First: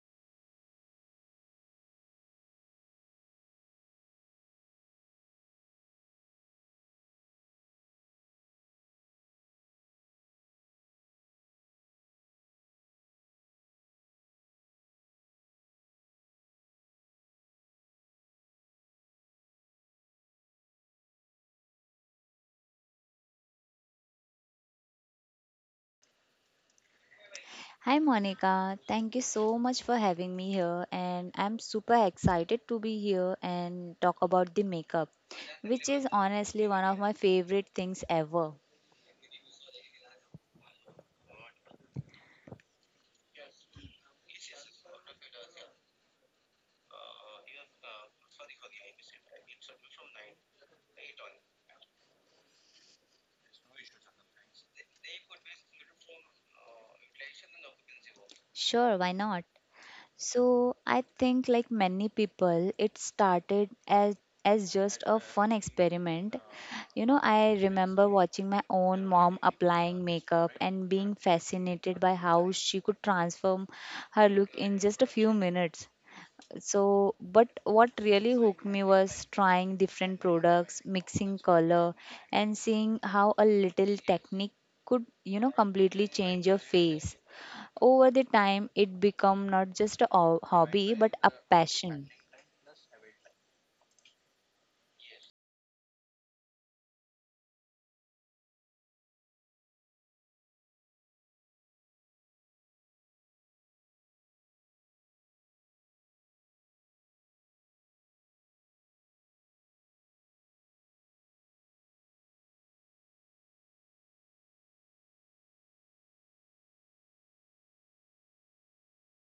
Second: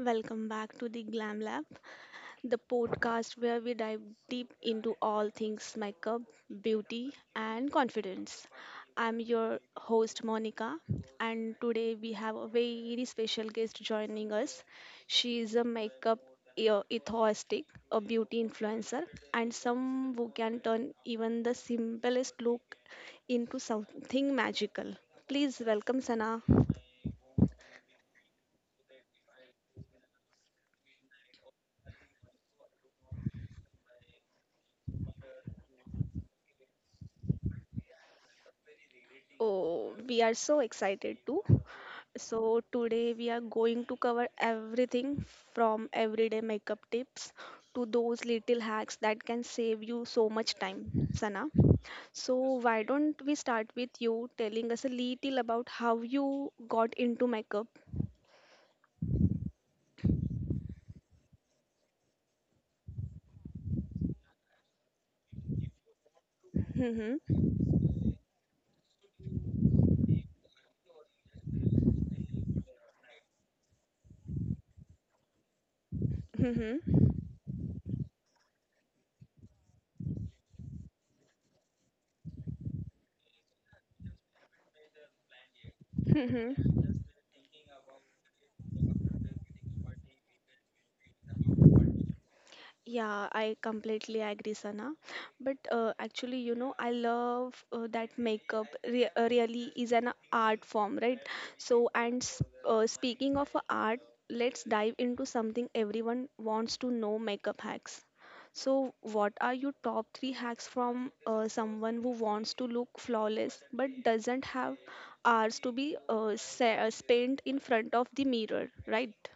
Welcome back to the Glam Lab, the podcast where we dive deep into all things makeup, beauty, and confidence. I'm your host, Monica, and today we have a very special guest joining us. She is a makeup enthusiast, a beauty influencer, and some who can turn even the simplest look into something magical. Please welcome Sana. Hi Monica, thank you so much for having me here, and I'm super excited to be here and talk about the makeup, which is honestly one of my favorite things ever. Oh, we are so excited too. So, today we are going to cover everything from everyday makeup tips to those little hacks that can save you so much time, Sana. So, why don't we start with you telling us a little about how you got into makeup? Sure, why not? So, I think like many people, it started as just a fun experiment. You know, Mm-hmm. I remember watching my own mom applying makeup and being fascinated by how she could transform her look in just a few minutes. Mm-hmm. So, but what really hooked me was trying different products, mixing color, and seeing how a little technique could, you know, completely change your Mm-hmm. face. Over the time, it become not just a hobby but a passion. Yeah, I completely agree, Sana. But actually, you know, I love that makeup re really is an art form, right? So, speaking of a art, let's dive into something everyone wants to know makeup hacks. So, what are your top three hacks from someone who wants to look flawless but doesn't have hours to be spent in front of the mirror, right?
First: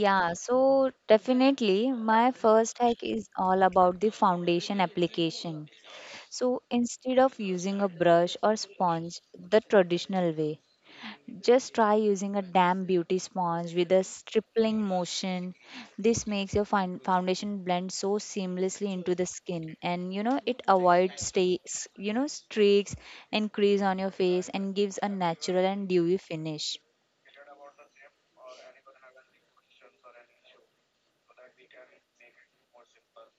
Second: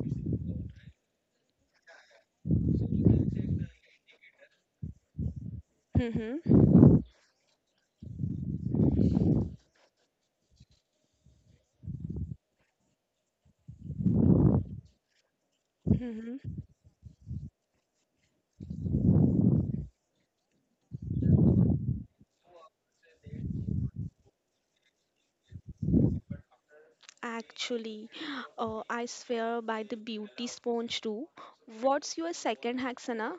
Yeah, so definitely my first hack is all about the foundation application. So Mm-hmm. instead of using a brush or sponge the traditional way, just try using a damp beauty sponge with a stripling motion. This makes Mm-hmm. your foundation blend so seamlessly into the skin, and you know it avoids streaks, streaks and crease on your face, and gives a natural and dewy finish. Actually, I swear by the beauty sponge too. What's your second hack, Sana?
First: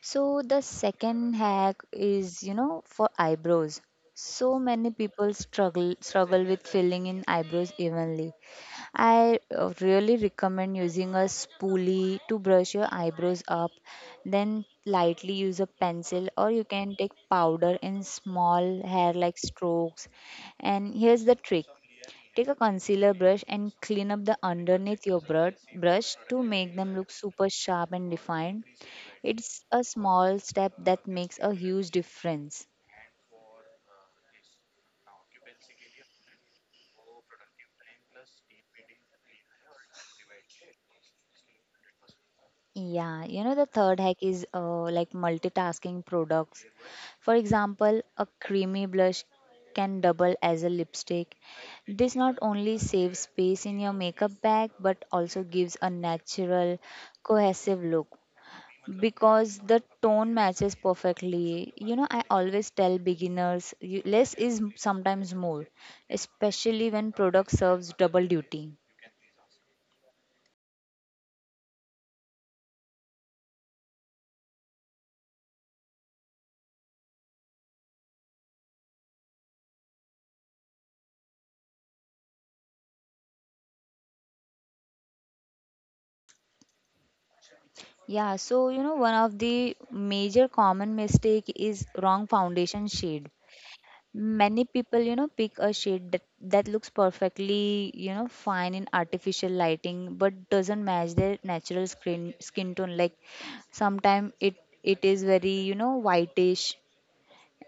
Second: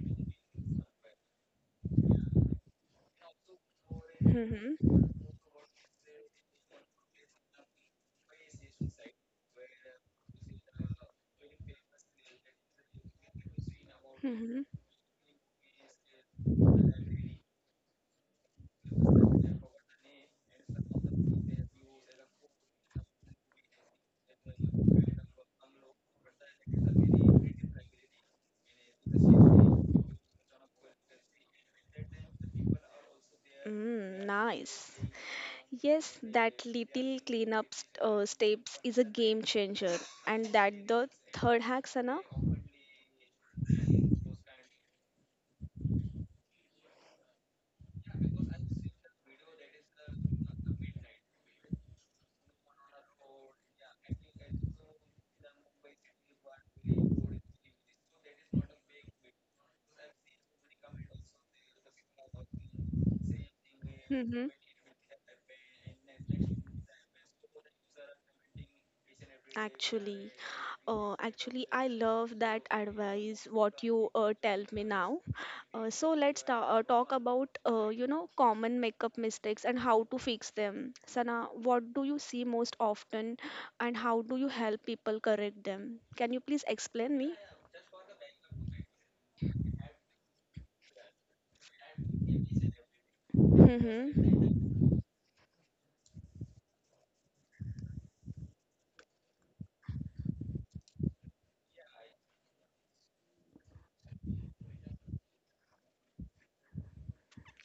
So the second hack is, you know, for eyebrows. So many people struggle with filling in eyebrows evenly. I really recommend using a spoolie to brush your eyebrows up, Hmm. then lightly use a pencil, or you can take powder in small hair like strokes. And here's the trick, take a concealer brush and clean up the underneath your brush to make them look super sharp and defined. It's a small step that makes a huge difference. Mm, nice. Yes, that little cleanup steps is a game changer, and that the third hack, Sana. Yeah, you know, the third hack is like multitasking products. For example, a creamy blush can double as a lipstick. This not only saves space in your makeup bag but also gives a natural, cohesive look because the tone matches perfectly. You know, I always tell beginners, you, less Mm-hmm. is sometimes more, especially when product serves double duty. Actually, actually, I love that advice. What you tell me now, so let's talk about you know common makeup mistakes and how to fix them. Sana, what do you see most often, and how do you help people correct them? Can you please explain me? Yeah, so you know, one of the major common mistake is wrong foundation shade. Mm-hmm. Many people, you know, pick a shade that looks perfectly, you know, fine in artificial lighting, but doesn't match their natural skin tone. Like sometimes it is very, you know, whitish,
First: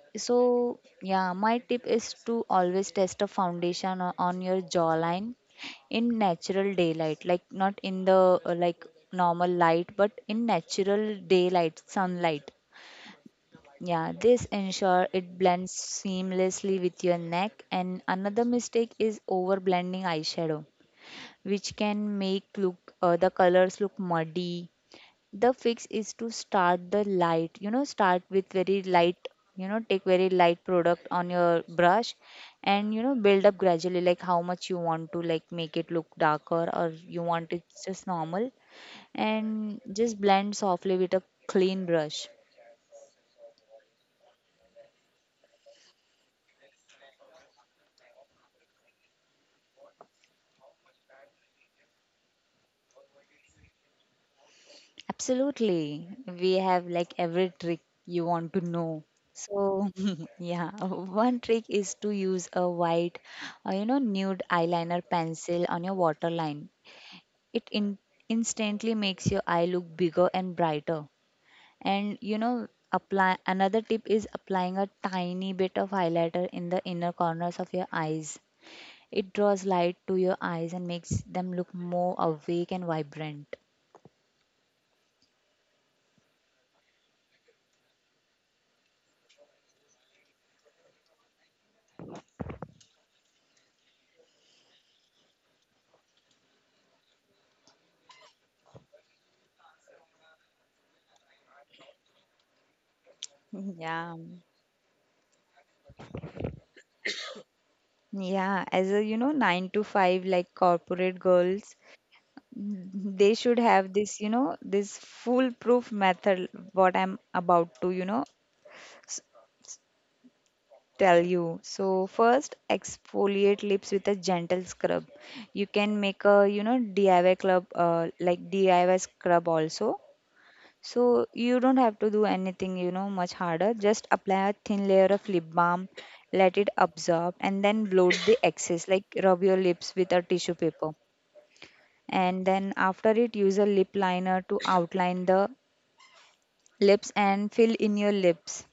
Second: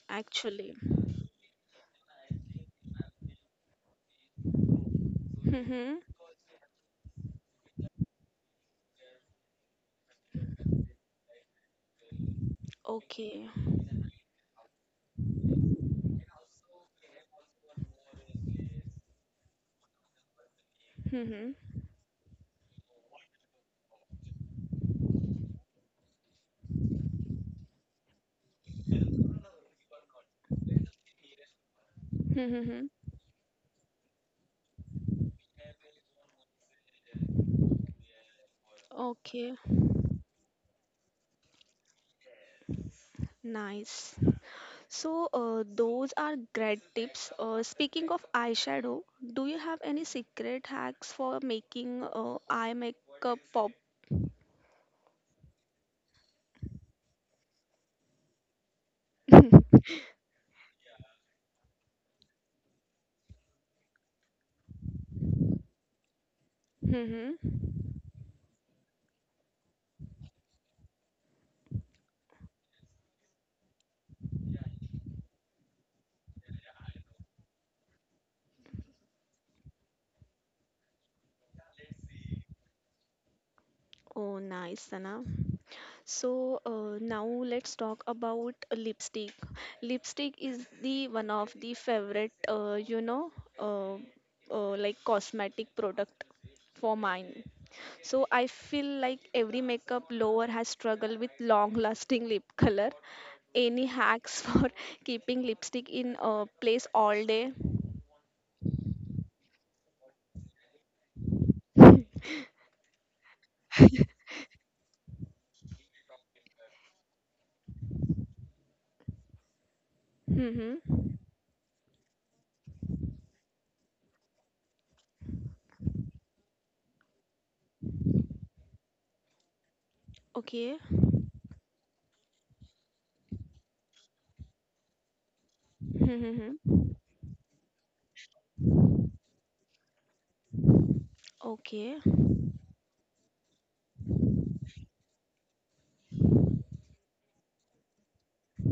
Actually. so, yeah, my tip is to always test a foundation on your jawline Mm-hmm. in natural daylight, like not in the like normal light, but in natural daylight, sunlight. Okay. Yeah, this ensure it blends seamlessly with your neck. And another mistake is over blending eyeshadow, Mm-hmm. which can make look the colors look muddy. The fix is to start with very light, you know, take very light product on your brush Mm-hmm. and, you know, build up gradually, like how much you want to like make it look darker or you want it just normal, Okay. and just blend softly with a clean brush. Nice. So, those are great tips. Speaking of eyeshadow, do you have any secret hacks for making eye makeup pop? Absolutely, we have like every trick you want to know, so yeah, one trick is to use a white you know nude eyeliner pencil on your waterline. Mhm. It instantly makes your eye look bigger and brighter. And you know apply, another tip is applying a tiny bit of highlighter in the inner corners of your eyes. It draws light to your eyes and makes them look more awake and vibrant. Oh, nice, Sana. So, now let's talk about lipstick. Lipstick is the one of the favorite, uh, like cosmetic product for mine. So I feel like every makeup lover has struggled with long lasting lip color. Any Yeah. hacks for keeping lipstick in a place all day? Yeah, as a, you know, nine to five, like corporate girls, mm, they should have this, you know, this foolproof method, what I'm about to, you know, Mm-hmm. tell you. So first, exfoliate lips with a gentle scrub. You can make a, you know, DIY club, like DIY scrub also. Okay. So you don't have to do anything, you know, much harder. Just apply a thin layer of lip balm, let it Mm-hmm. absorb, and then bloat the excess. Like rub your lips with a tissue paper, Okay. and then after it, use a lip liner to outline the lips and fill in your lips,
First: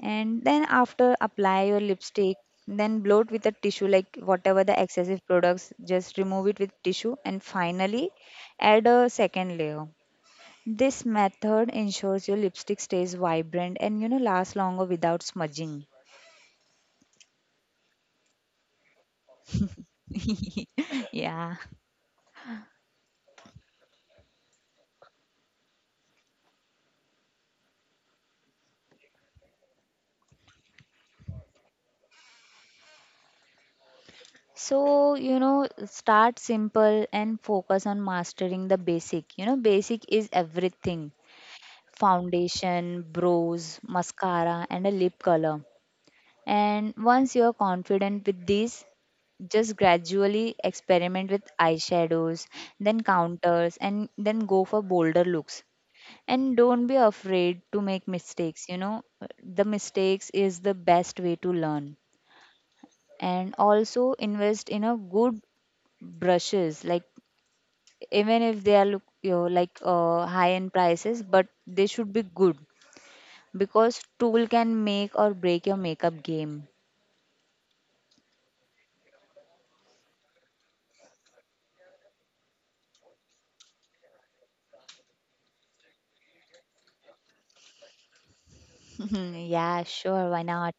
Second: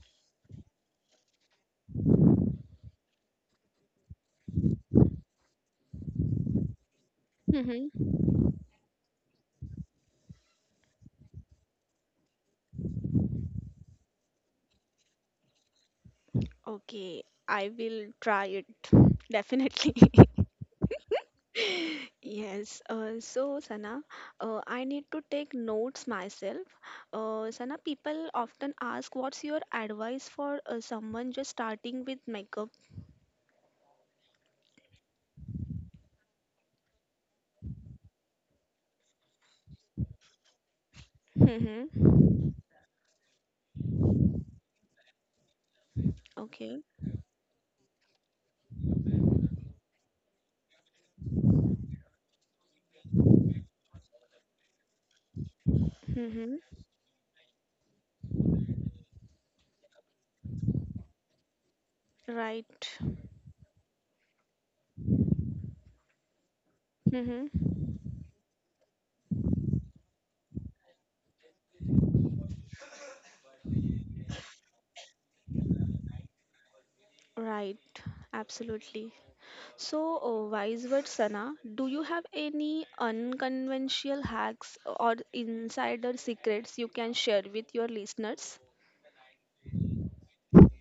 and then after apply your lipstick, then blow it with a tissue, like whatever the excessive products just remove it with tissue, and Mm-hmm. finally add a second layer. This method ensures your lipstick stays vibrant and, you know, lasts longer without smudging. Okay. I will try it. Definitely. Yeah, Yes. So, Sana, I need to take notes myself. Sana, people often ask, what's your advice for someone just starting with makeup? so you know, start simple and focus on mastering the basic, you know, basic is everything. Mm-hmm. Foundation, brows, mascara, and a lip color. Okay. And once you're confident with these, just gradually experiment with eyeshadows, then counters, and then go for bolder looks. And Mm-hmm. don't be afraid to make mistakes, you know, the mistakes is the best way to learn. Right. And also invest in a good brushes, like Mm-hmm. even if they are look, you know, like high end prices, but they should be good because tool can make or break your makeup game. Right. Absolutely. So, wise words, Sana, do you have any unconventional hacks or insider secrets you can share with your listeners? Yeah, sure, why not?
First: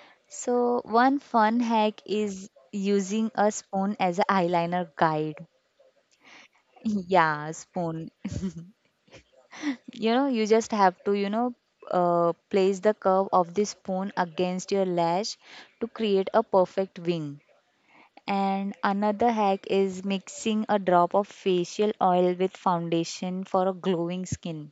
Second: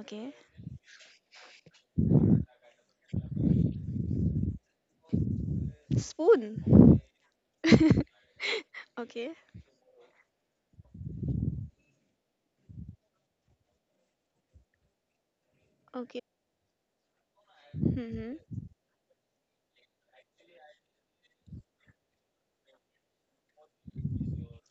Okay. So, one fun hack is using a spoon as an eyeliner guide. Spoon. Yeah, spoon. Okay. You know, you just have to, you know, place the curve of the spoon against your lash to Okay. create a perfect wing. Mm-hmm. And another hack is mixing a drop of facial oil with foundation for a glowing skin.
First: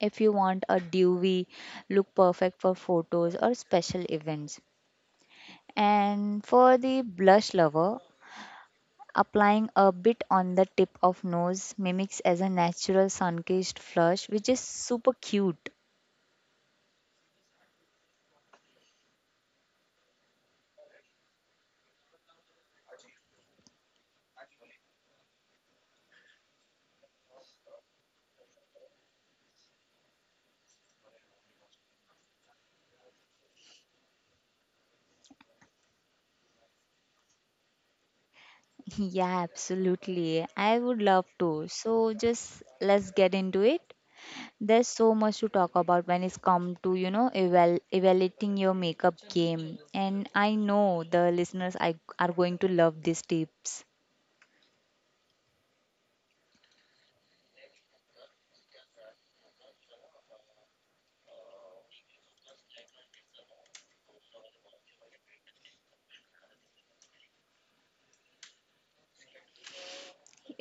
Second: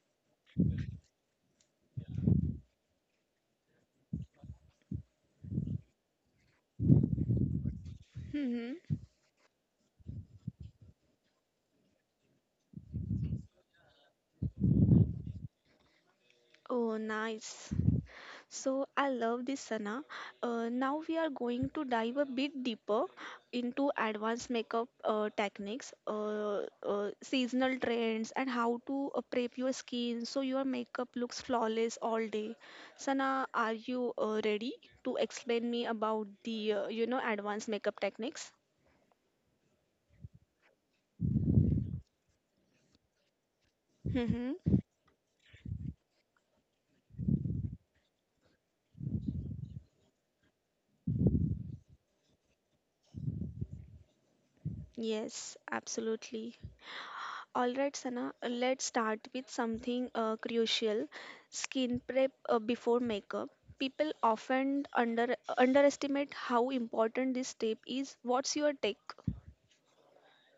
If you want a dewy look perfect for photos or special events. And for the blush lover, Mm-hmm. applying a bit on the tip of nose mimics as a natural sun-kissed flush, which is super cute. Oh, nice. So I love this, Sana. Now we are going to dive a bit deeper into advanced makeup techniques, seasonal trends, and how to prep your skin so your makeup looks flawless all day. Sana, are you ready to explain me about the you know advanced makeup techniques? Yeah, absolutely. I would love to. So just let's get into it. Mm-hmm. There's so much to talk about when it's come to, you know, evaluating your makeup game. And I know the listeners are going to love these tips. Yes, absolutely. All right, Sana, let's start with something crucial skin prep before makeup. People often underestimate how important this step is. What's your take?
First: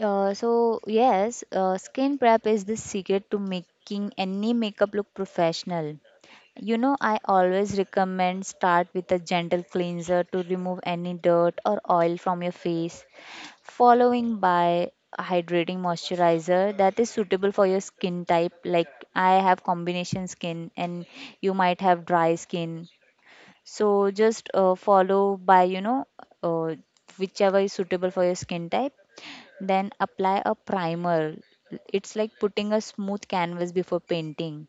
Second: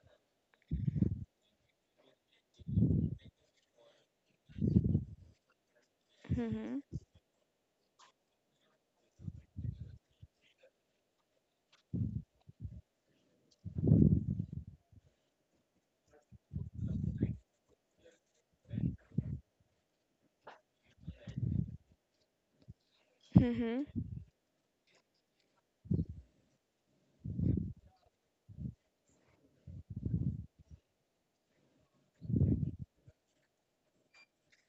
So yes, skin prep is the secret to making any makeup look professional. You Mm-hmm. know, I always recommend start with a gentle cleanser to remove any dirt or oil from your face, following by a hydrating moisturizer that is suitable for your skin type. Like I have combination skin and you might have dry skin. Mm-hmm. So just follow by, you know, uh, whichever is suitable for your skin type, then apply a primer. It's like putting a smooth canvas before painting.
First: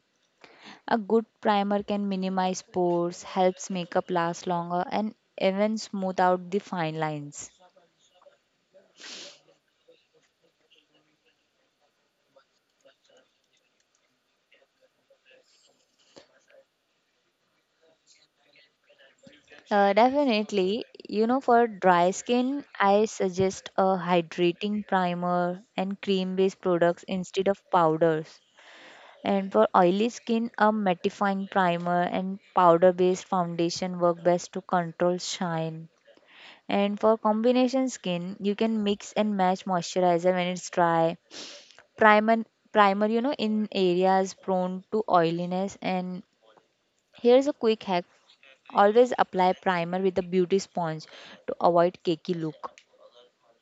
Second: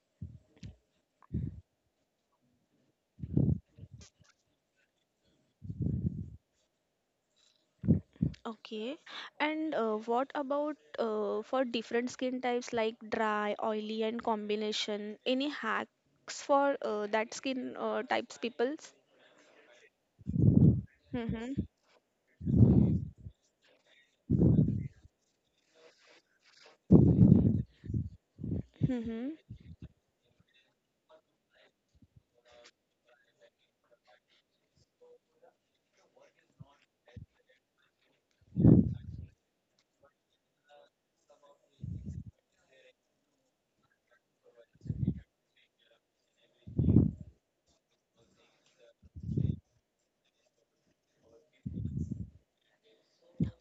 A good primer can minimize pores, helps makeup last longer, and even smooth out the fine lines. Okay. And what about for different skin types like dry, oily, and combination? Any hacks for that skin types peoples? Definitely, you know, for dry skin, I suggest a hydrating primer and cream based products instead of powders. Mm-hmm. And for oily skin, a mattifying primer and powder based foundation work best to control shine. And for combination skin, you can mix and match moisturizer when it's dry, primer primer, you know, in areas prone to oiliness. And here's a quick hack, always apply primer with a beauty sponge to avoid cakey look.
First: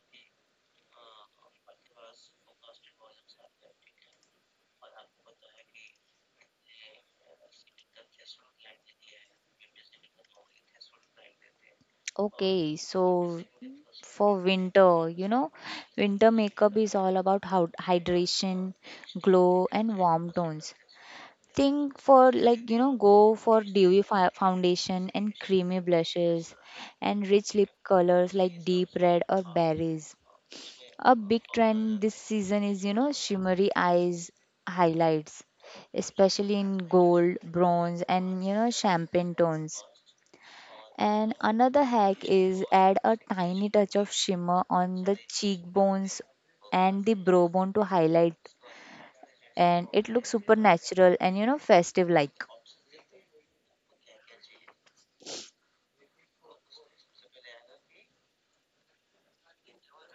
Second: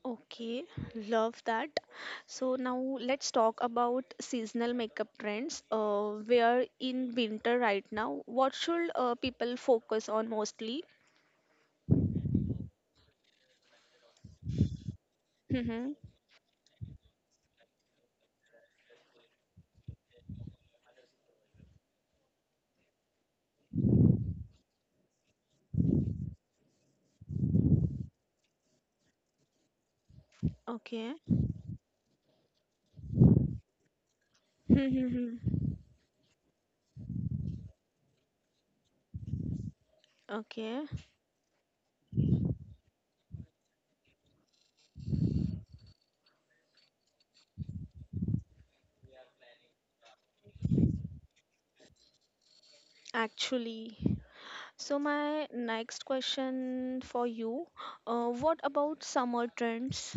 Okay, love that. So now let's talk about seasonal makeup trends. We are in winter right now. What should people focus on mostly? Okay, so for winter, you know, Mm-hmm. winter makeup is all about how hydration, glow, and warm tones. Think for like, you know, go for dewy foundation and creamy blushes and rich lip colors like deep red or berries. Okay. A big trend this season is, you know, shimmery eyes, highlights, Mm-hmm. especially in gold, bronze, and, you know, champagne tones. Okay. And another hack is, add a tiny touch of shimmer on the cheekbones and the brow bone to highlight, and it looks super natural and, you know, festive like. Actually, so my next question for you, what about summer trends?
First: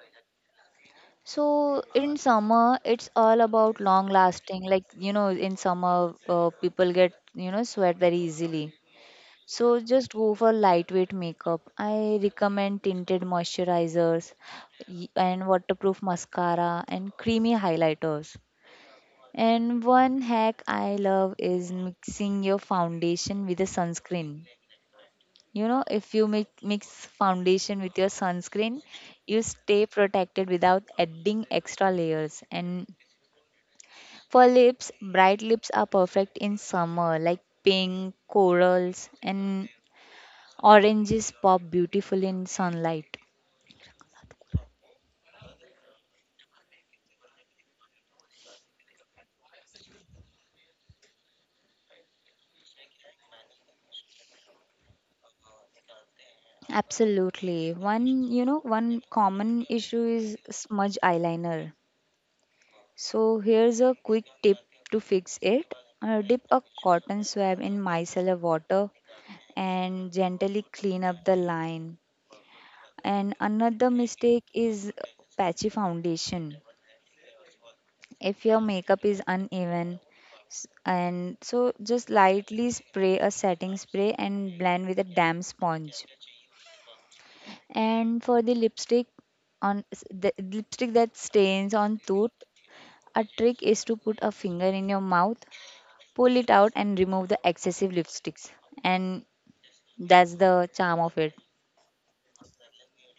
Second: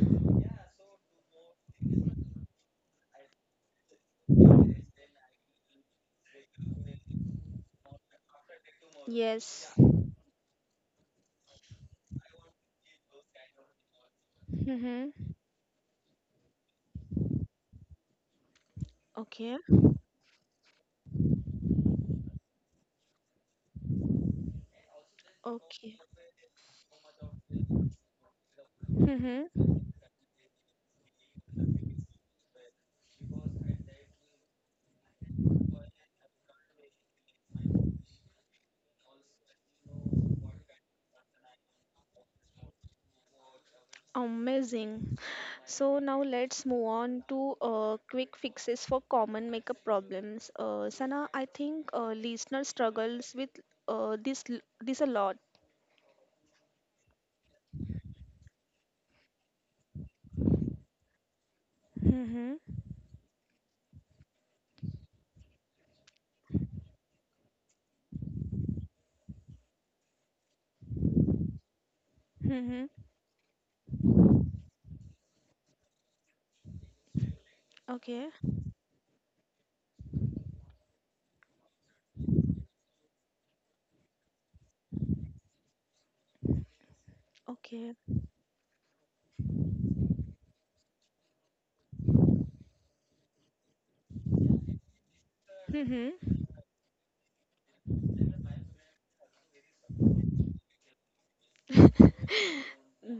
So in summer, it's all about long lasting. Like, you know, in summer, people get, you know, sweat very easily. Yes. So just go for lightweight makeup. I recommend tinted moisturizers Mm-hmm. and waterproof mascara and creamy highlighters. Okay. And one hack I love is mixing your foundation with a sunscreen. You know, Okay. if you mix foundation with your sunscreen, you Hmm. stay protected without adding extra layers. And for lips, bright lips are perfect in summer, like pink, corals, and oranges pop beautiful in sunlight. Amazing. So now let's move on to quick fixes for common makeup problems. Sana, I think listener struggles with this a lot. Absolutely. One common issue is smudge eyeliner. Mm-hmm. So here's a quick tip to fix it. Dip a cotton swab in micellar water and gently clean up the line. Mm-hmm. And another mistake is patchy foundation. Okay. If your makeup is uneven, and so just lightly spray a setting spray and blend with a damp sponge. Okay. And for the lipstick the lipstick that stains on tooth, a trick is to put a finger in your mouth, pull Mm-hmm. it out and remove the excessive lipsticks. And that's the charm of it.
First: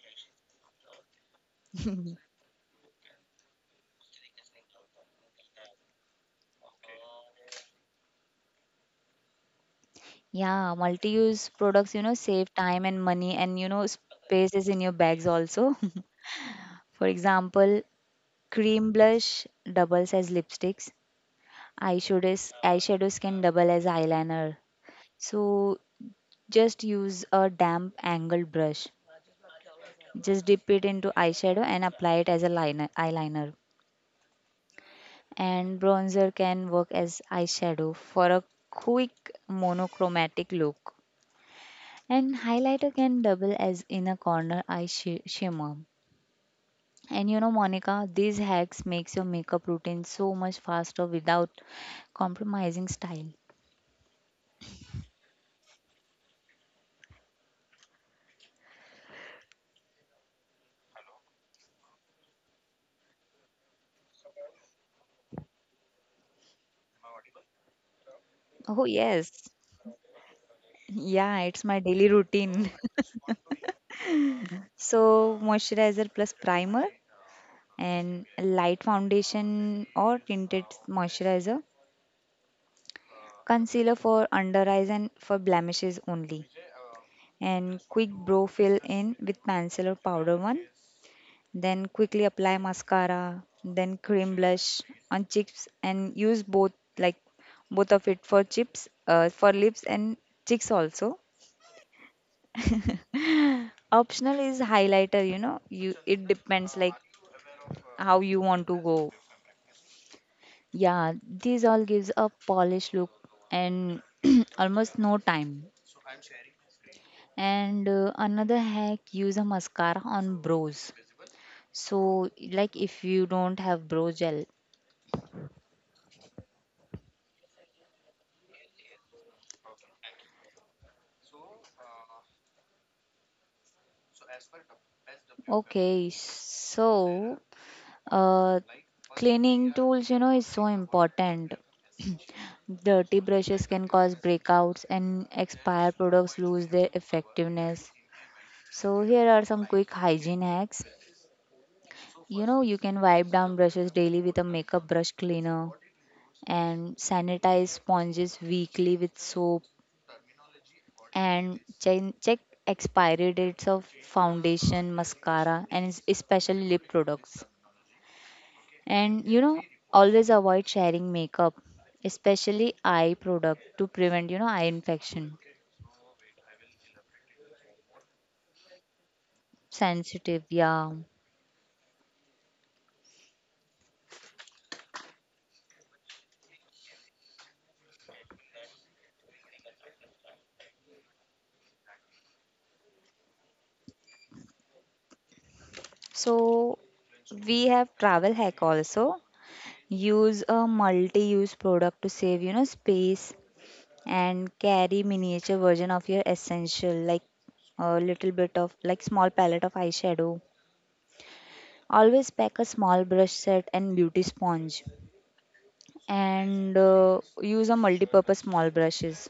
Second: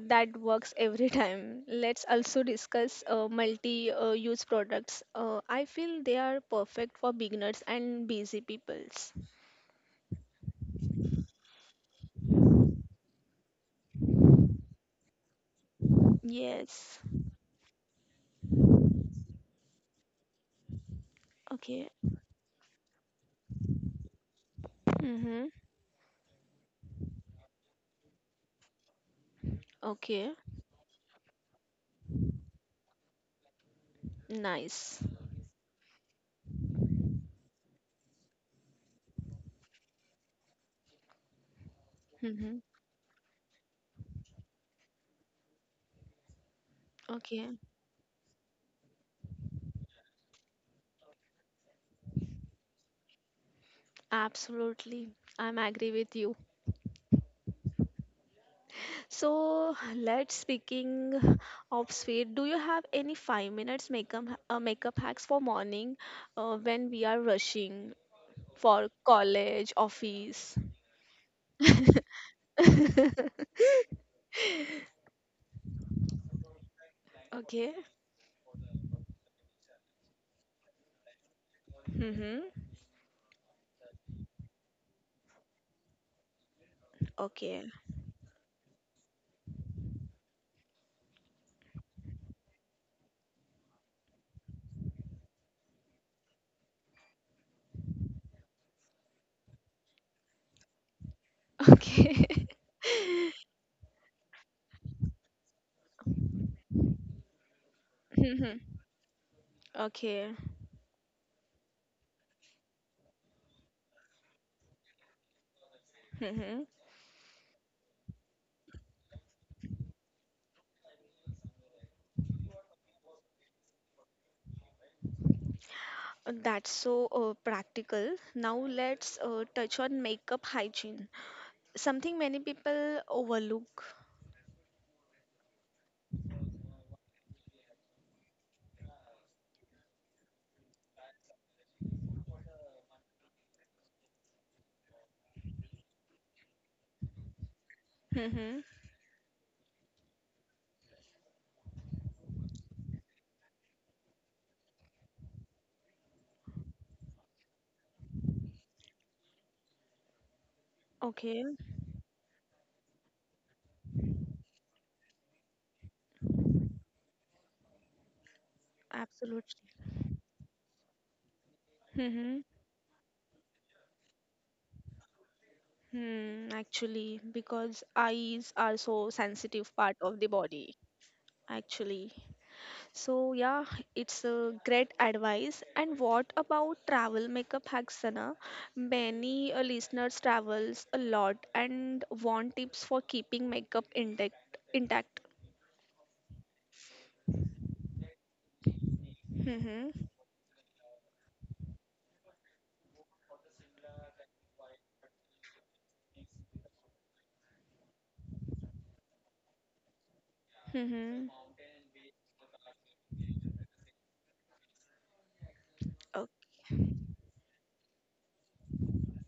That works every time. Let's also discuss multi-use products. I feel they are perfect for beginners and busy peoples. Yeah, multi-use products, you know, save time and money and, you know, spaces in your bags also. Yes. For example, cream blush doubles as lipsticks, Okay. Eyeshadows can double as eyeliner. Mm-hmm. So just use a damp angled brush. Okay. Just dip it into eyeshadow and apply it as a liner, eyeliner. Nice. And bronzer can work as eyeshadow for a quick monochromatic look. And Mhm. highlighter can double as inner corner eye shimmer. And you know, Okay, Monica, these hacks makes your makeup routine so much faster without compromising style. absolutely. I'm agree with you. So let's speaking of sweet. Do you have any 5 minute makeup makeup hacks for morning when we are rushing Oh for yes, college, office? yeah, it's my daily routine. So moisturizer plus primer Okay. and light foundation or tinted moisturizer, Mm-hmm. concealer for under eyes and for blemishes only, Okay. and quick brow fill in with pencil or powder one. Then quickly apply mascara, then cream blush on cheeks and use both like both of it for chips for lips and cheeks also. Okay. Optional is highlighter, you. It depends like how you want to Mm-hmm. go. Okay. Yeah, these all gives a polished look and almost no time. Mm-hmm. And another hack, use a mascara on brows. So like if you don't have brow gel. That's so practical. Now let's touch on makeup hygiene, something many people overlook. Okay, so uh, cleaning tools is so important. Dirty brushes can cause breakouts and expired products lose their effectiveness. So here are some quick hygiene hacks. You know, you can wipe down brushes daily with a makeup brush cleaner and sanitize sponges weekly with soap Okay, and check expiry dates of foundation, mascara and especially lip products. And you know, absolutely. always avoid sharing makeup, Mm-hmm. especially eye product to prevent, eye infection. Hmm, actually, because eyes are so sensitive part of the Sensitive, body, yeah. actually. So yeah, it's a great advice. And what about travel makeup hacks, Sana? Many listeners travels a lot and want tips for keeping makeup intact. Intact. So we have travel hack also. Mm-hmm. Use a multi-use product to save, space and carry miniature version of your essential like a little bit of like small palette of eyeshadow. Mm-hmm. Always pack a small brush set and beauty sponge Okay. and use a multi-purpose small brushes.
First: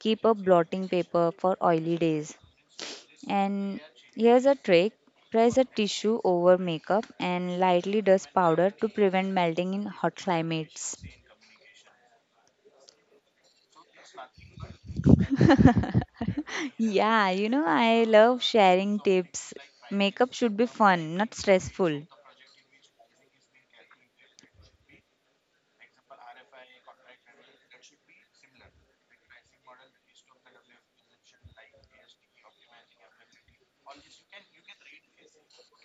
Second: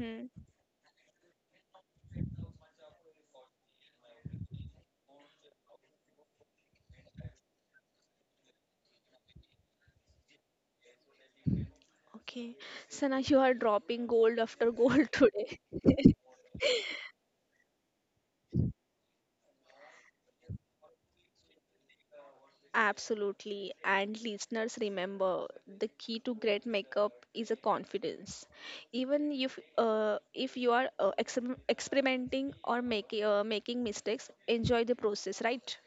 Keep a blotting paper for oily days. And here's a trick, press a tissue over makeup and lightly dust powder to prevent melting in hot climates. Okay. Sana, you are dropping gold after gold today. Yeah, you know, I love sharing tips. Makeup should be fun, not stressful. Absolutely. And listeners, remember the key to great makeup is a confidence. Even if you are experimenting or making making mistakes, enjoy the process, right?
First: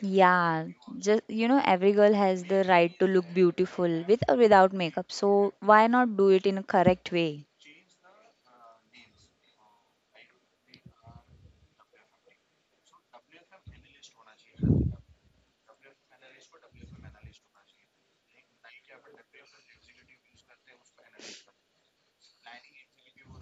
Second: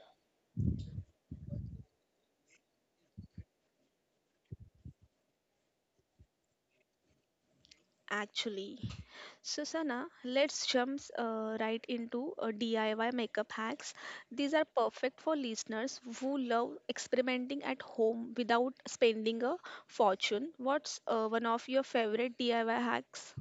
Yeah, just you know, every girl has the right to look beautiful with or without makeup, so why not do it in a correct way? Actually, Susanna, let's jump right into DIY makeup hacks. These are perfect for listeners who love experimenting at home without spending a fortune. What's one of your favorite DIY hacks?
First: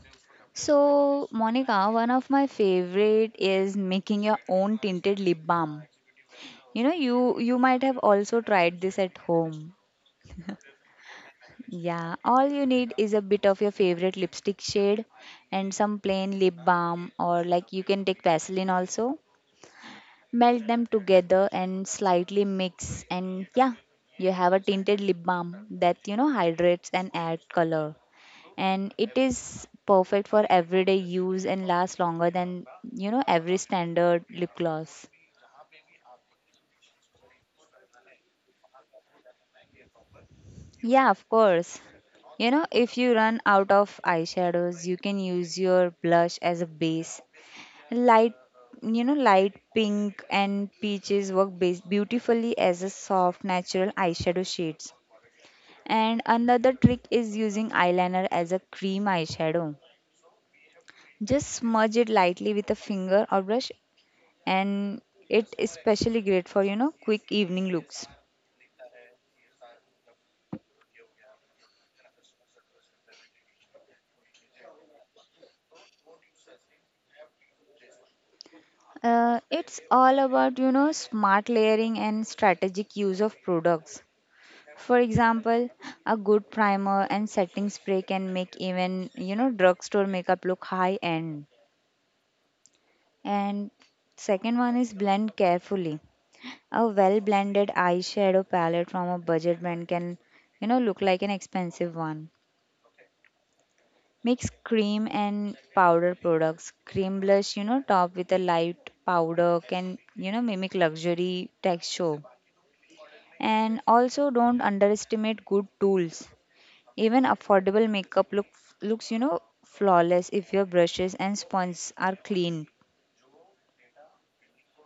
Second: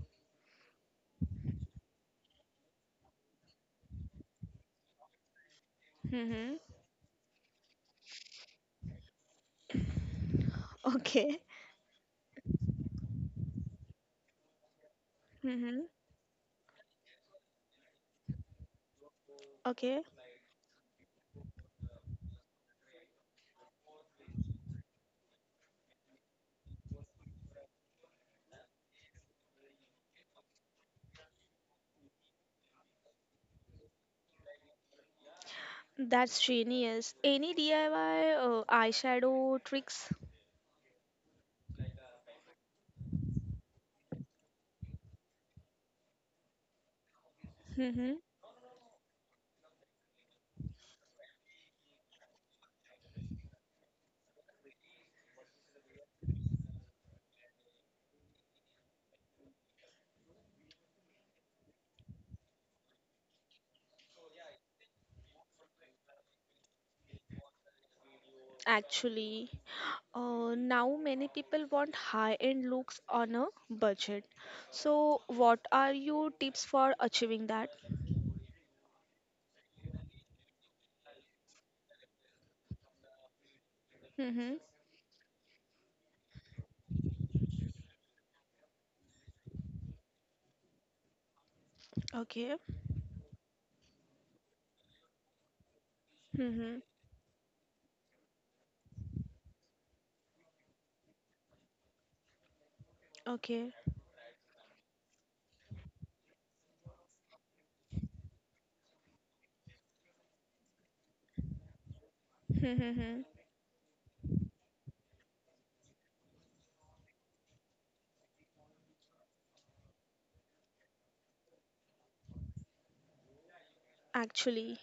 So, Monica, one of my favorite is making your own tinted lip balm. Mm-hmm. You know, you might have also tried this at home. Okay. Yeah, all you need is a bit of your favorite lipstick shade and Mm-hmm. some plain lip balm or like you can take Vaseline also. Okay. Melt them together and slightly mix and yeah, you have a tinted lip balm that you know hydrates and adds color. And it is perfect for everyday use and lasts longer than you know every standard lip gloss. That's genius. Any DIY eyeshadow tricks? Yeah, of course. You know, if you run out of eyeshadows, you can use your blush as a base. Mm-hmm. Light, you know, light pink and peaches work beautifully as a soft natural eyeshadow shades. And another trick is using eyeliner as a cream eyeshadow. Just smudge it lightly with a finger or brush and it is especially great for you know quick evening looks. Actually, now many people want high-end looks on a budget. So, what are your tips for achieving that? It's all about you know smart layering and strategic use of products. Mm-hmm. For example, a good primer and setting spray can make even you know drugstore makeup look high end. Okay. And second one is blend carefully. Mm-hmm. A well blended eyeshadow palette from a budget brand can you know look like an expensive one. Okay. Mix cream and powder products. Cream blush, you know, top with a light powder can, you know, mimic luxury texture. Mm-hmm. And also don't underestimate good tools. Even affordable makeup looks, you know, flawless if your brushes and sponges are clean. Actually,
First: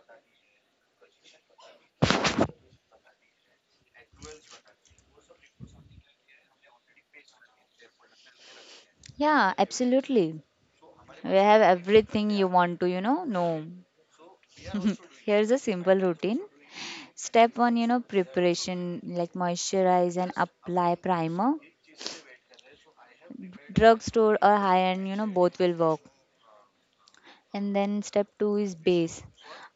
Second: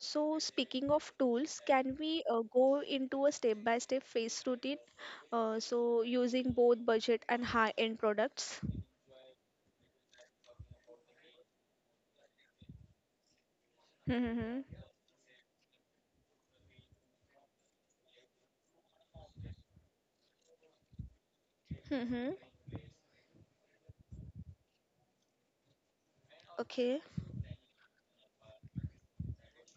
so speaking of tools, can we go into a step-by-step face routine? So using both budget and high-end products. Yeah, absolutely. We have everything you want to, you know, know. Mm-hmm. Here's a simple routine. Step one, you know, preparation like moisturize and apply primer. Mm-hmm. Drugstore or high end you know both will work, Okay. and then step 2 is base.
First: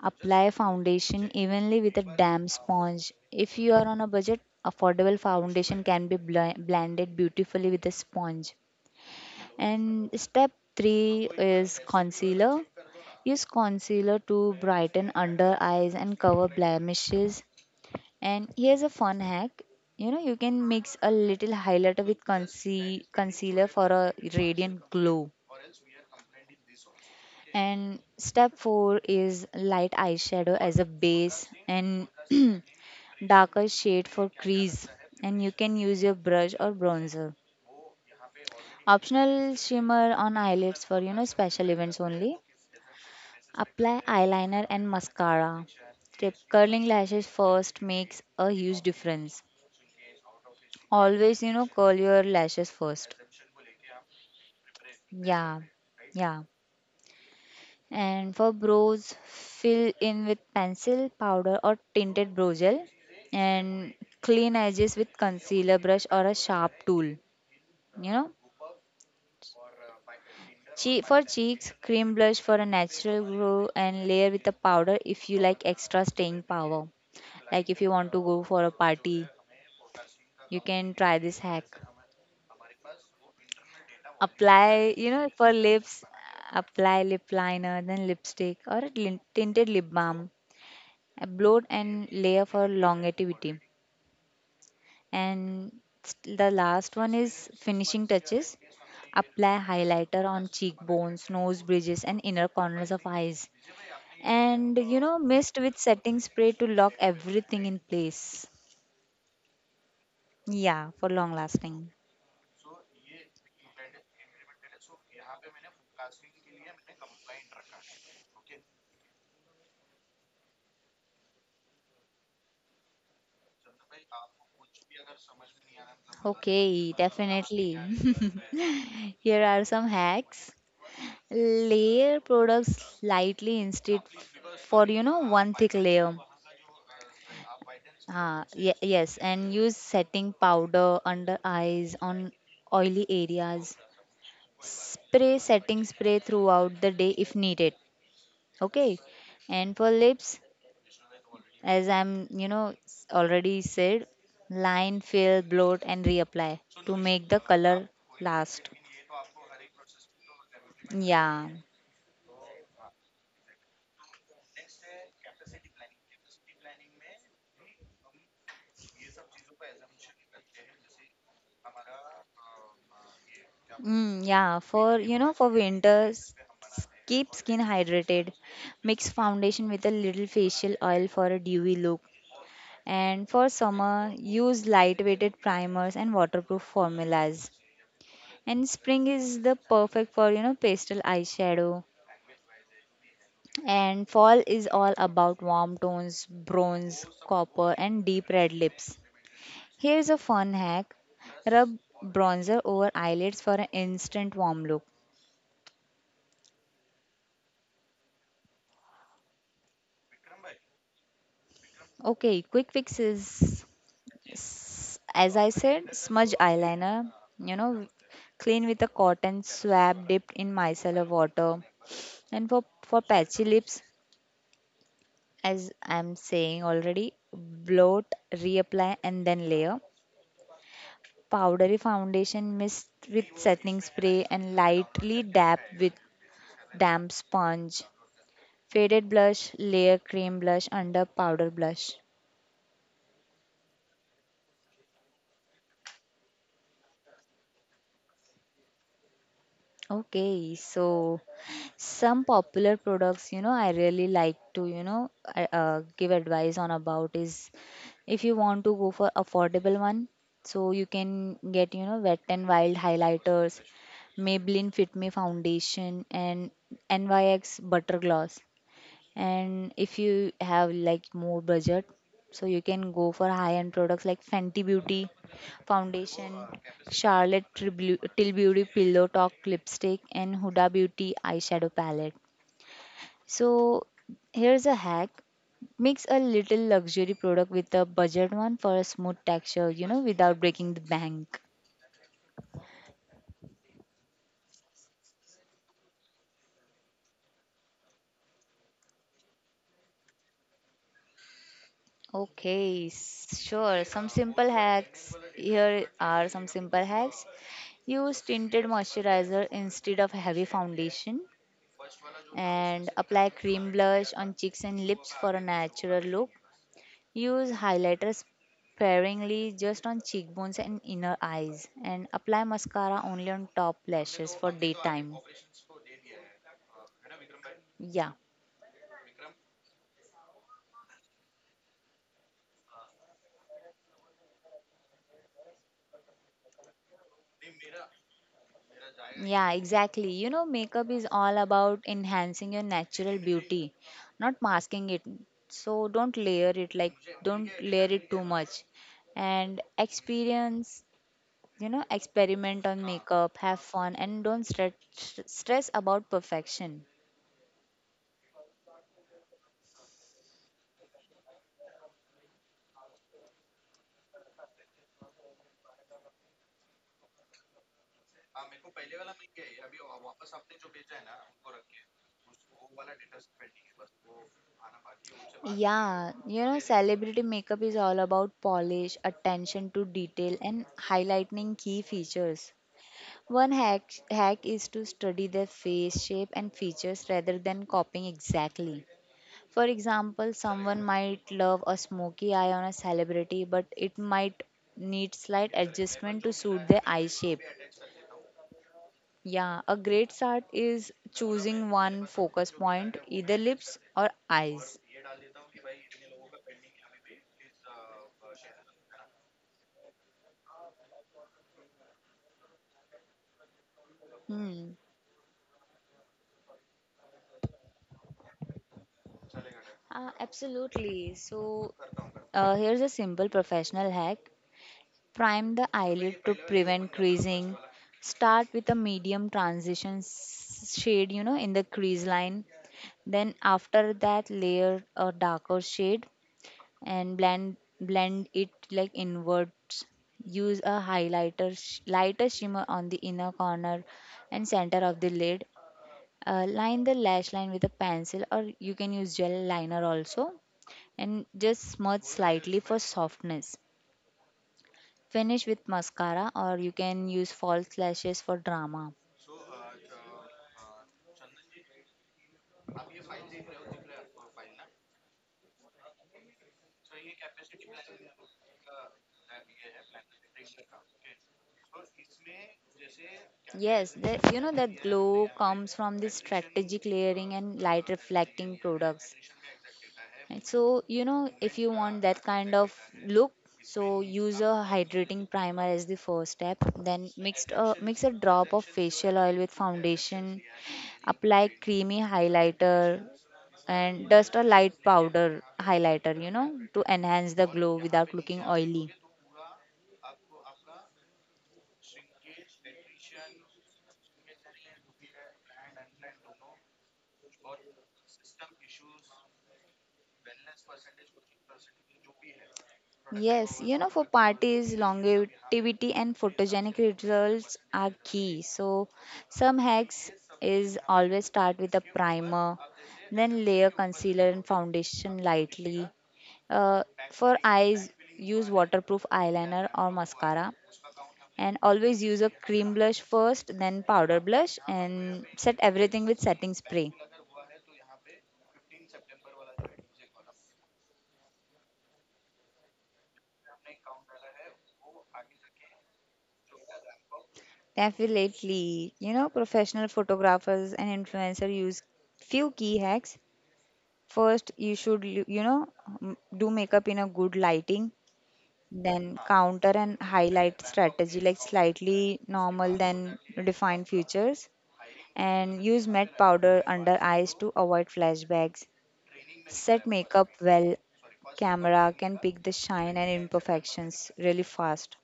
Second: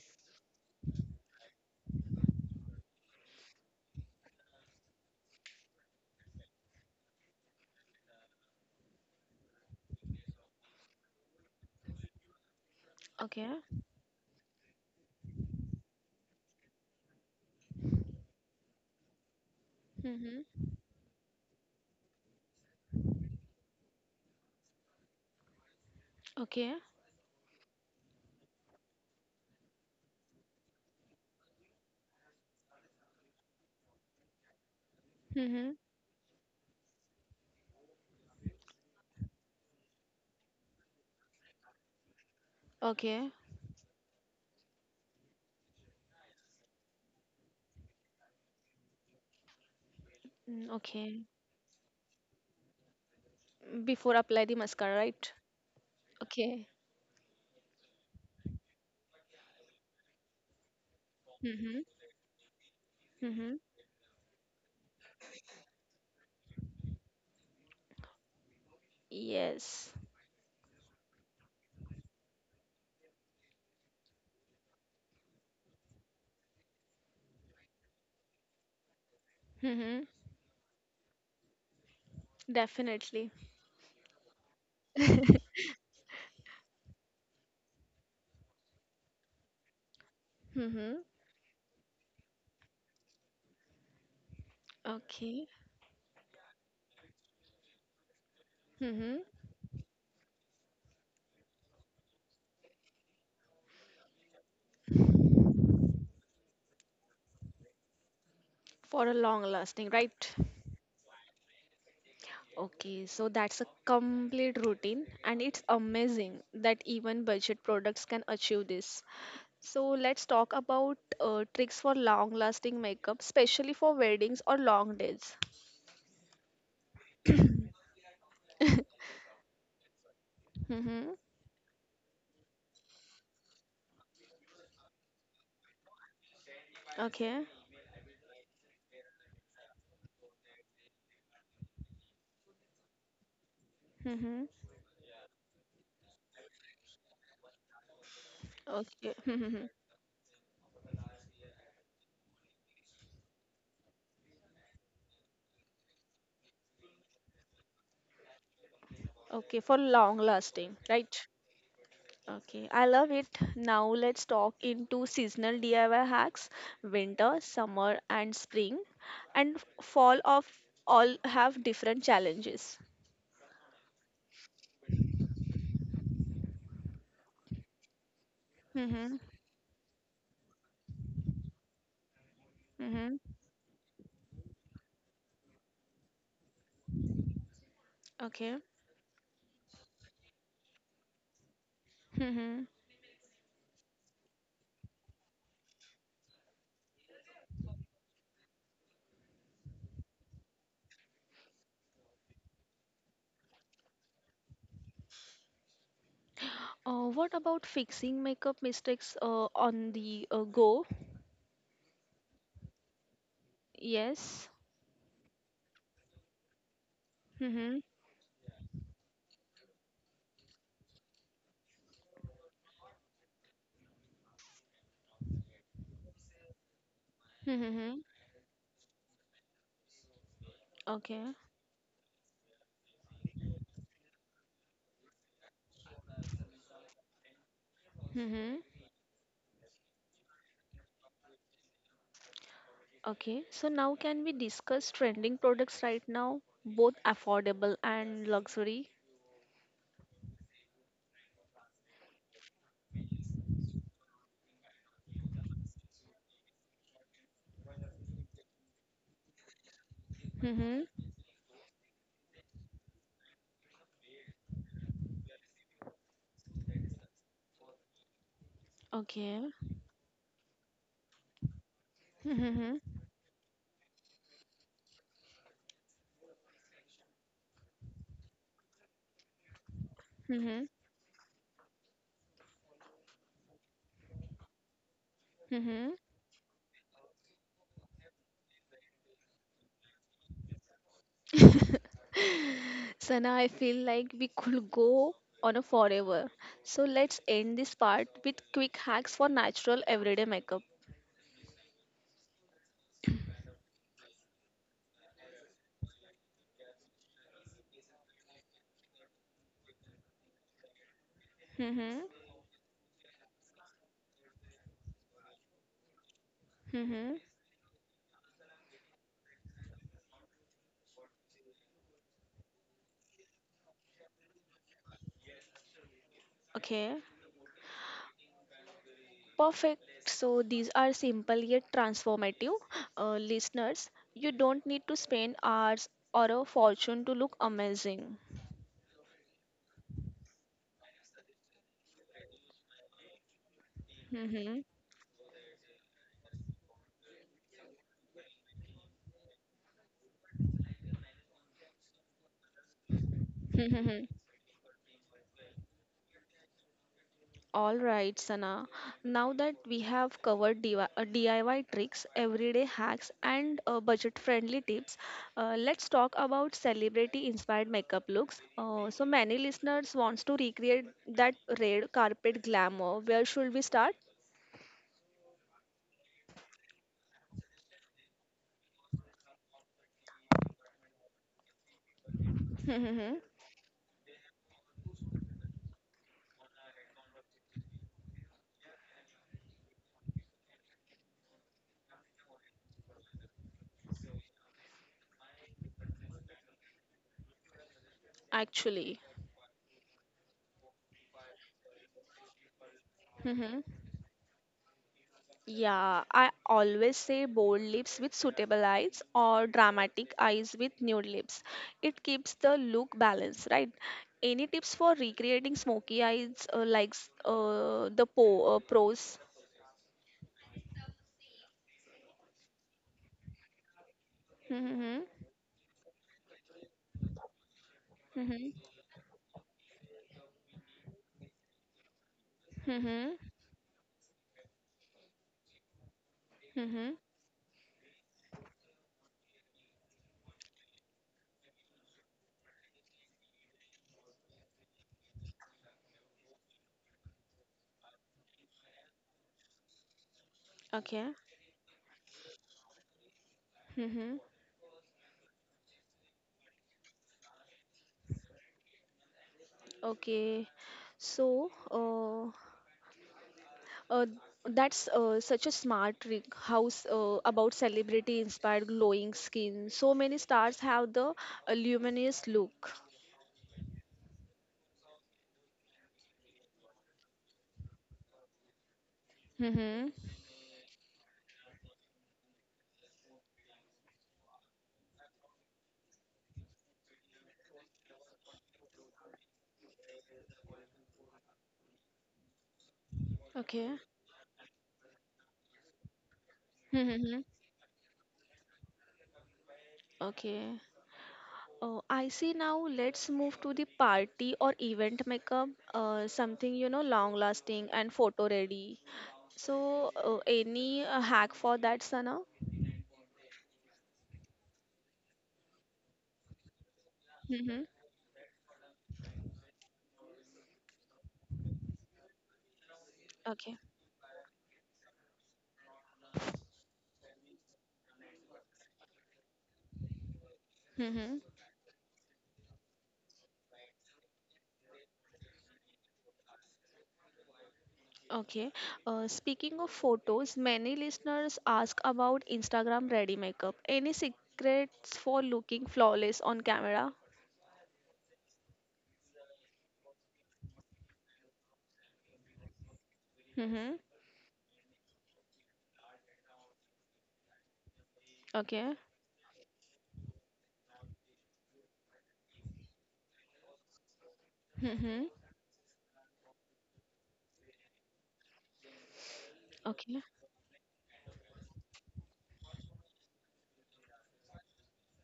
Apply foundation evenly with a damp sponge. If you are on a budget, affordable foundation can be blended beautifully with a sponge. And step 3 is concealer. Use Okay. concealer to brighten under eyes and cover blemishes. And here's a fun hack, you know, you Mm-hmm. can mix a little highlighter with concealer for a radiant glow. Okay. And step 4 is light eyeshadow as a base and darker shade for crease. And you Mm-hmm. can use your brush or bronzer. Optional shimmer on eyelids for you know special events only. Okay. Apply eyeliner and mascara. Tip, curling lashes first makes a huge difference. Mm, okay. Always, you know, curl your lashes first. Before apply the mascara, right? Yeah, yeah. Okay. And for brows, fill in with pencil, powder, Mm-hmm. or tinted brow gel. Mm-hmm. And clean edges with concealer brush or a sharp tool. You know, Yes. For cheeks, cream blush for a natural glow and layer with a powder if you like extra staying power. Like if you want to go for a party, Mm-hmm. you can try this hack. Definitely. Apply, you know, for lips, apply lip liner, then lipstick or a tinted lip balm, Mm-hmm. upload and layer for longevity. Okay. And the last one is finishing touches. Mm-hmm. Apply highlighter on cheekbones, nose bridges, and inner corners of eyes. And you know, mist with setting spray to lock everything in place. For a long lasting, right? Yeah, for long lasting. Okay, so that's a complete routine, and it's amazing that even budget products can achieve this. So let's talk about tricks for long lasting makeup, especially for weddings or long days. Okay, definitely. Here are some hacks. Mm-hmm. Layer products lightly instead for you know one thick layer. Okay. Ah, yes, and use setting powder under eyes on oily areas. Mm-hmm. Spray setting spray throughout the day if needed. Okay, Okay. Mm-hmm. and for lips, as I'm you know already said, line, fill, bloat, and reapply to make the color last. Okay, for long lasting, right? Yeah, Okay, I love it. Now let's talk into seasonal DIY hacks, winter, summer and spring and fall of all have different challenges. mm, yeah. For you know for winters, keep skin hydrated. Mix Mm-hmm. foundation with a little facial oil for a dewy look. Mm-hmm. And for summer, use lightweighted primers and waterproof formulas. Okay. And spring is the perfect for you know pastel eyeshadow. Mm-hmm. And fall is all about warm tones, bronze, copper, and deep red lips. Here's a fun hack. Rub bronzer over eyelids for an instant warm look. What about fixing makeup mistakes on the go? Okay, quick fixes. Yes. As I said, smudge eyeliner, you Mm-hmm. know, clean with a cotton swab dipped in micellar water. And for patchy lips, as I'm saying already, Mm-hmm. bloat, reapply, and then layer. Okay. Powdery foundation mist with setting spray and lightly dab with damp sponge. Mm-hmm. Faded blush, layer cream blush under powder blush. Okay. So now can we discuss trending products right now, both affordable and luxury? Okay, so some popular products, you know, I really like to, you know, give advice on about is if you want to go for affordable one, so you Mm-hmm. can get, you know, Wet and Wild highlighters, Maybelline Fit Me foundation, and NYX butter gloss. Okay. And if you have like more budget, so you Mm-hmm. can go for high-end products like Fenty Beauty foundation, Charlotte Tilbury Pillow Talk lipstick, and Mm-hmm. Huda Beauty eyeshadow palette. So here's a hack: Mm-hmm. mix a little luxury product with a budget one for a smooth texture, you know, without breaking the bank. Sana, I feel like we could go on a forever. So let's end this part with quick hacks for natural everyday makeup. Okay, sure. Some simple hacks. Here are some simple hacks. Use tinted moisturizer instead of heavy foundation Mm-hmm. and apply cream blush on cheeks and lips for a natural look. Mm-hmm. Use highlighter sparingly just on cheekbones and inner eyes and apply mascara only on top lashes for daytime. Okay. Yeah. Perfect. So these are simple yet transformative. Listeners, you don't need to spend hours or a fortune to look amazing. Yeah, exactly. You know, makeup is all about enhancing your natural beauty, not Mhm. masking it. So don't layer it don't layer it too much. And experiment on makeup, have fun and don't stress about perfection. All right, Sana. Now that we have covered DIY tricks, everyday hacks, and budget friendly tips, let's talk about celebrity inspired makeup looks. So many listeners wants to recreate that red carpet glamour. Where should we start? Yeah, you know, दे देंगे celebrity makeup is all about polish, attention to detail, and highlighting key features. One hack is to study their face shape and features rather than copying exactly. For example, someone might love a smoky eye on a celebrity, but it might need slight adjustment to suit their eye shape. Actually. Yeah, a great start is choosing one focus point, either lips or eyes. Yeah, I always say bold lips with suitable eyes or dramatic eyes with nude lips. It keeps the look balanced, right? Any Hmm. tips for recreating smoky eyes like s- the po pros? Absolutely. So, here's a simple professional hack. Mm-hmm. Prime the eyelid to prevent creasing. Start Mm-hmm. with a medium transition shade, you know, in the crease line. Mm-hmm. Then after that layer a darker shade Mm-hmm. and blend it like inwards. Use a highlighter lighter shimmer on the inner corner and center of the lid. Line the lash line with a pencil or you can use gel liner also Okay. and just smudge slightly for softness. Mm-hmm. Finish with mascara or you can use false lashes for drama. Okay. So, uh, that's such a smart trick. How's about celebrity inspired glowing skin? So many stars have the luminous look. Yes, the, you know that glow comes from the strategic layering and light reflecting products. Mm-hmm. Right, so, you know, if you want that kind of look, so use a hydrating primer as the first step. Then mix a drop of facial oil with foundation, apply creamy highlighter, Okay. and dust a light powder highlighter, you know, to Mm-hmm. enhance the glow without looking oily. Okay. Oh, I see now. Let's move to the party or event makeup. Something you know, long lasting and photo ready. So, any hack for that, Sana? Yes, you know, for parties, longevity and photogenic rituals Mm-hmm. are key. So, some hacks is always start with a primer, then Okay. layer concealer and foundation lightly. Uh, for eyes, use waterproof eyeliner or mascara, Mm-hmm. and always use a cream blush first, then powder blush, and set everything with setting spray. Okay. Speaking of photos, many listeners ask about Instagram ready makeup. Any secrets for looking flawless on camera? Definitely, you know, professional photographers and influencers use few key hacks. Mm-hmm. First, you should, you know, do makeup in a good lighting, Okay. then counter and highlight strategy like slightly normal then define features, Mm-hmm. and use matte powder under eyes to avoid flashbacks. Set Okay. makeup well. Camera can pick the shine and imperfections really fast.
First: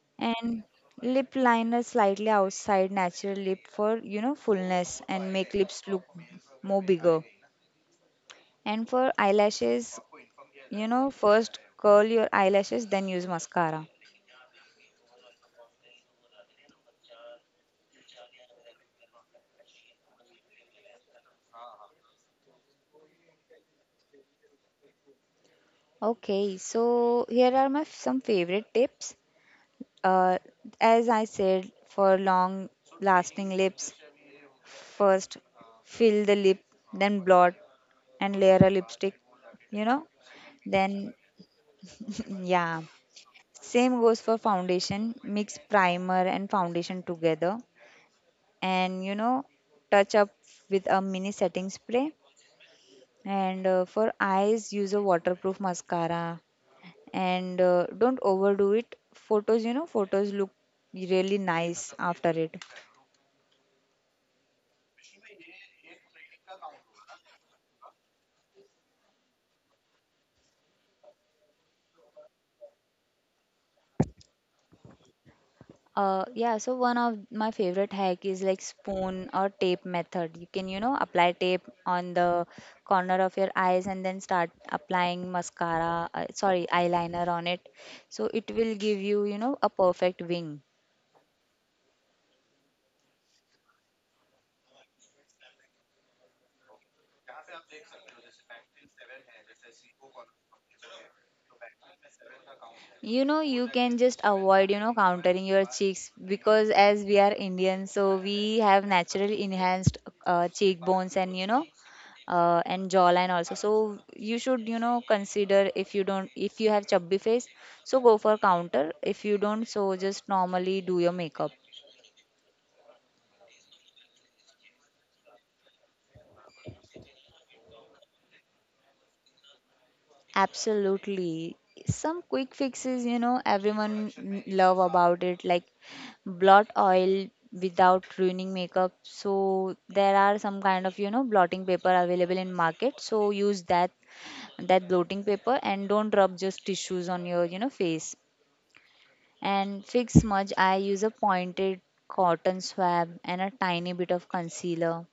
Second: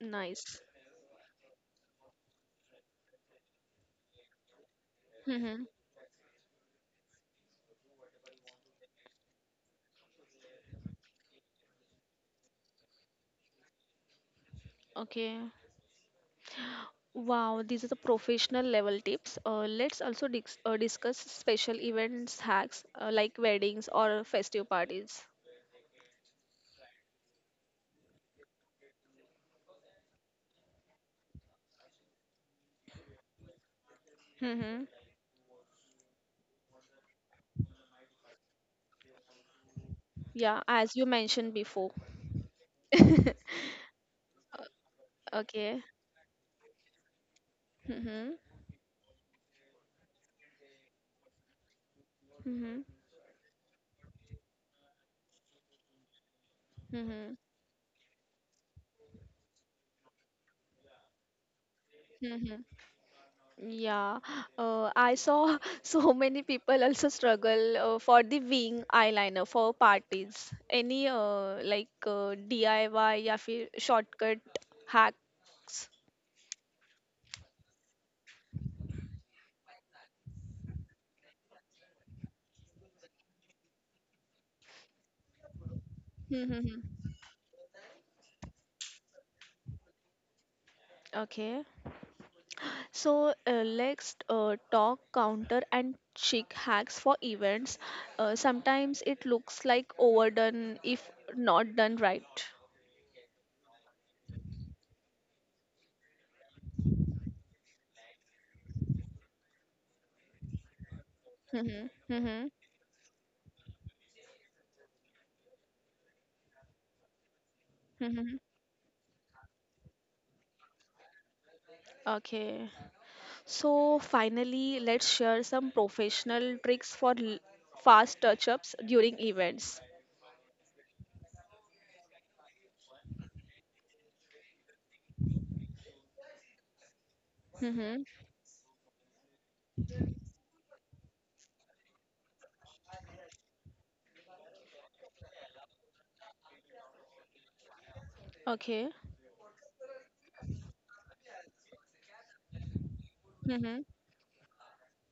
Nice. And lip liner slightly outside natural lip for, you know, fullness and make Mm-hmm. lips look more bigger. And for eyelashes, you know, first curl your eyelashes, then use mascara. Okay. Wow, these are the professional level tips. Let's also discuss special events hacks like weddings or festive parties. Okay, so here are my some favorite tips. Uh, as I said, for long lasting lips, Mm-hmm. first fill the lip, then blot and layer a lipstick, you know. Yeah, as you Then, mentioned before. yeah, same goes for foundation. Mix Okay. primer and foundation together Mm-hmm. and you know, touch up with a mini setting spray. And for eyes, use a waterproof mascara. Mm-hmm. And don't overdo it. Photos, you know, photos look really nice after Mm-hmm. it. Yeah, I saw so many people also struggle for the wing eyeliner for parties. Any like DIY या फिर shortcut hacks. Yeah, so one of my favorite hack is like spoon or tape method. You can, you know, apply tape on the corner of your eyes and then start applying mascara, Hmm, hmm, sorry, hmm. eyeliner on it. So it will give you, you know, a perfect wing. Okay, so let's talk counter and chic hacks for events. Sometimes it looks like overdone if not done right. You know, you can just avoid, you know, countering your cheeks because as we are Indian, so we have naturally enhanced cheekbones and, you know, Hmm, hmm, hmm, hmm, and jawline also. So you should, you know, consider if you don't, if you have chubby face, so go hmm, for hmm. counter. If you don't, so just normally do your makeup. Okay. So, finally, let's share some professional tricks for fast touch ups during events. Absolutely. Some quick fixes, you know, everyone love about it, like blot oil Mm-hmm. without ruining makeup. So there are some kind of, you know, blotting paper available in market. So use that blotting paper and don't rub just tissues on your, you know, face. Okay. And fix smudge, I use a pointed cotton swab and a Mm-hmm. tiny bit of concealer.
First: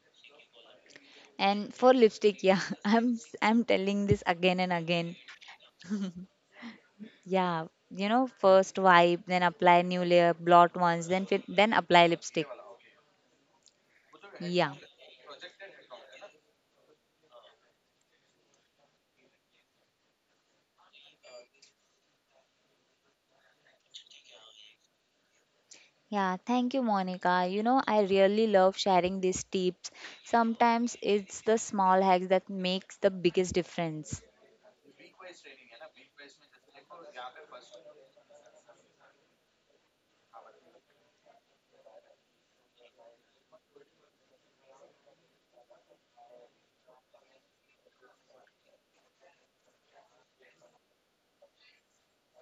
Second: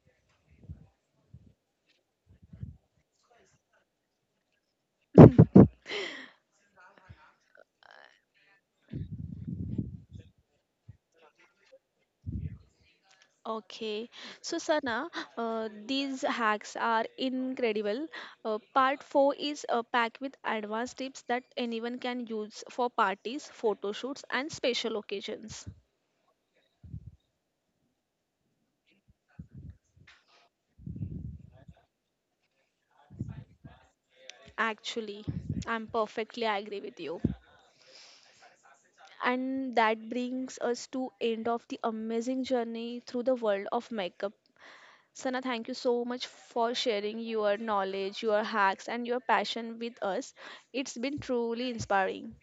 And for lipstick, yeah, I'm telling this again and again. Yeah, you know, first wipe, then apply new layer, blot once, then fit, then apply lipstick. Okay. So, Yeah. Sana, these hacks are incredible. Part 4 is packed with advanced tips that anyone can use for parties, photo shoots, and special occasions. Yeah, thank you, Monica. You know, I really love sharing these tips. Sometimes it's the small hacks that makes the biggest difference. Actually, I'm perfectly agree with you. And that brings us to end of the amazing journey through the world of makeup. Sana, thank you so much for sharing your knowledge, your hacks, and your passion with us. It's been truly inspiring.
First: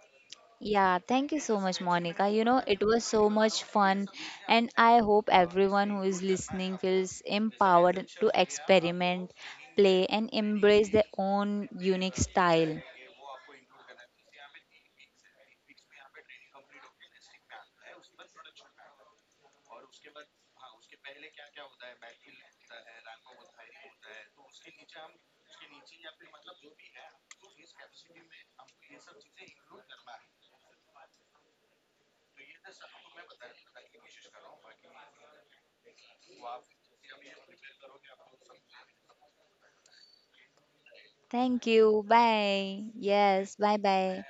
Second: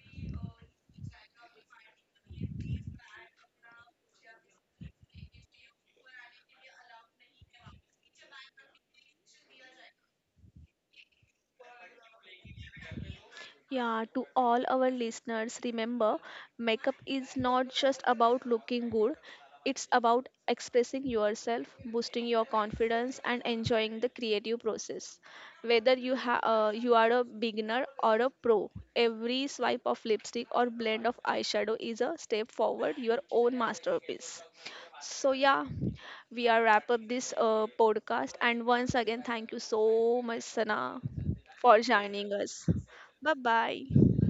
Yeah, thank you so much, Monica. You know, it was so much fun, and I hope everyone who is listening feels empowered to experiment, play, and embrace their own unique style. Yeah, to all our listeners, remember makeup is not just about looking good, it's about expressing yourself, boosting your confidence, and enjoying the creative process. Whether you are a beginner or a pro, every swipe of lipstick or blend of eyeshadow is a step forward, your own masterpiece. So, yeah, we are wrap up this podcast. And once again, thank you so much, Sana, Thank for you. joining us. Bye. Bye Yes. Bye bye. bye.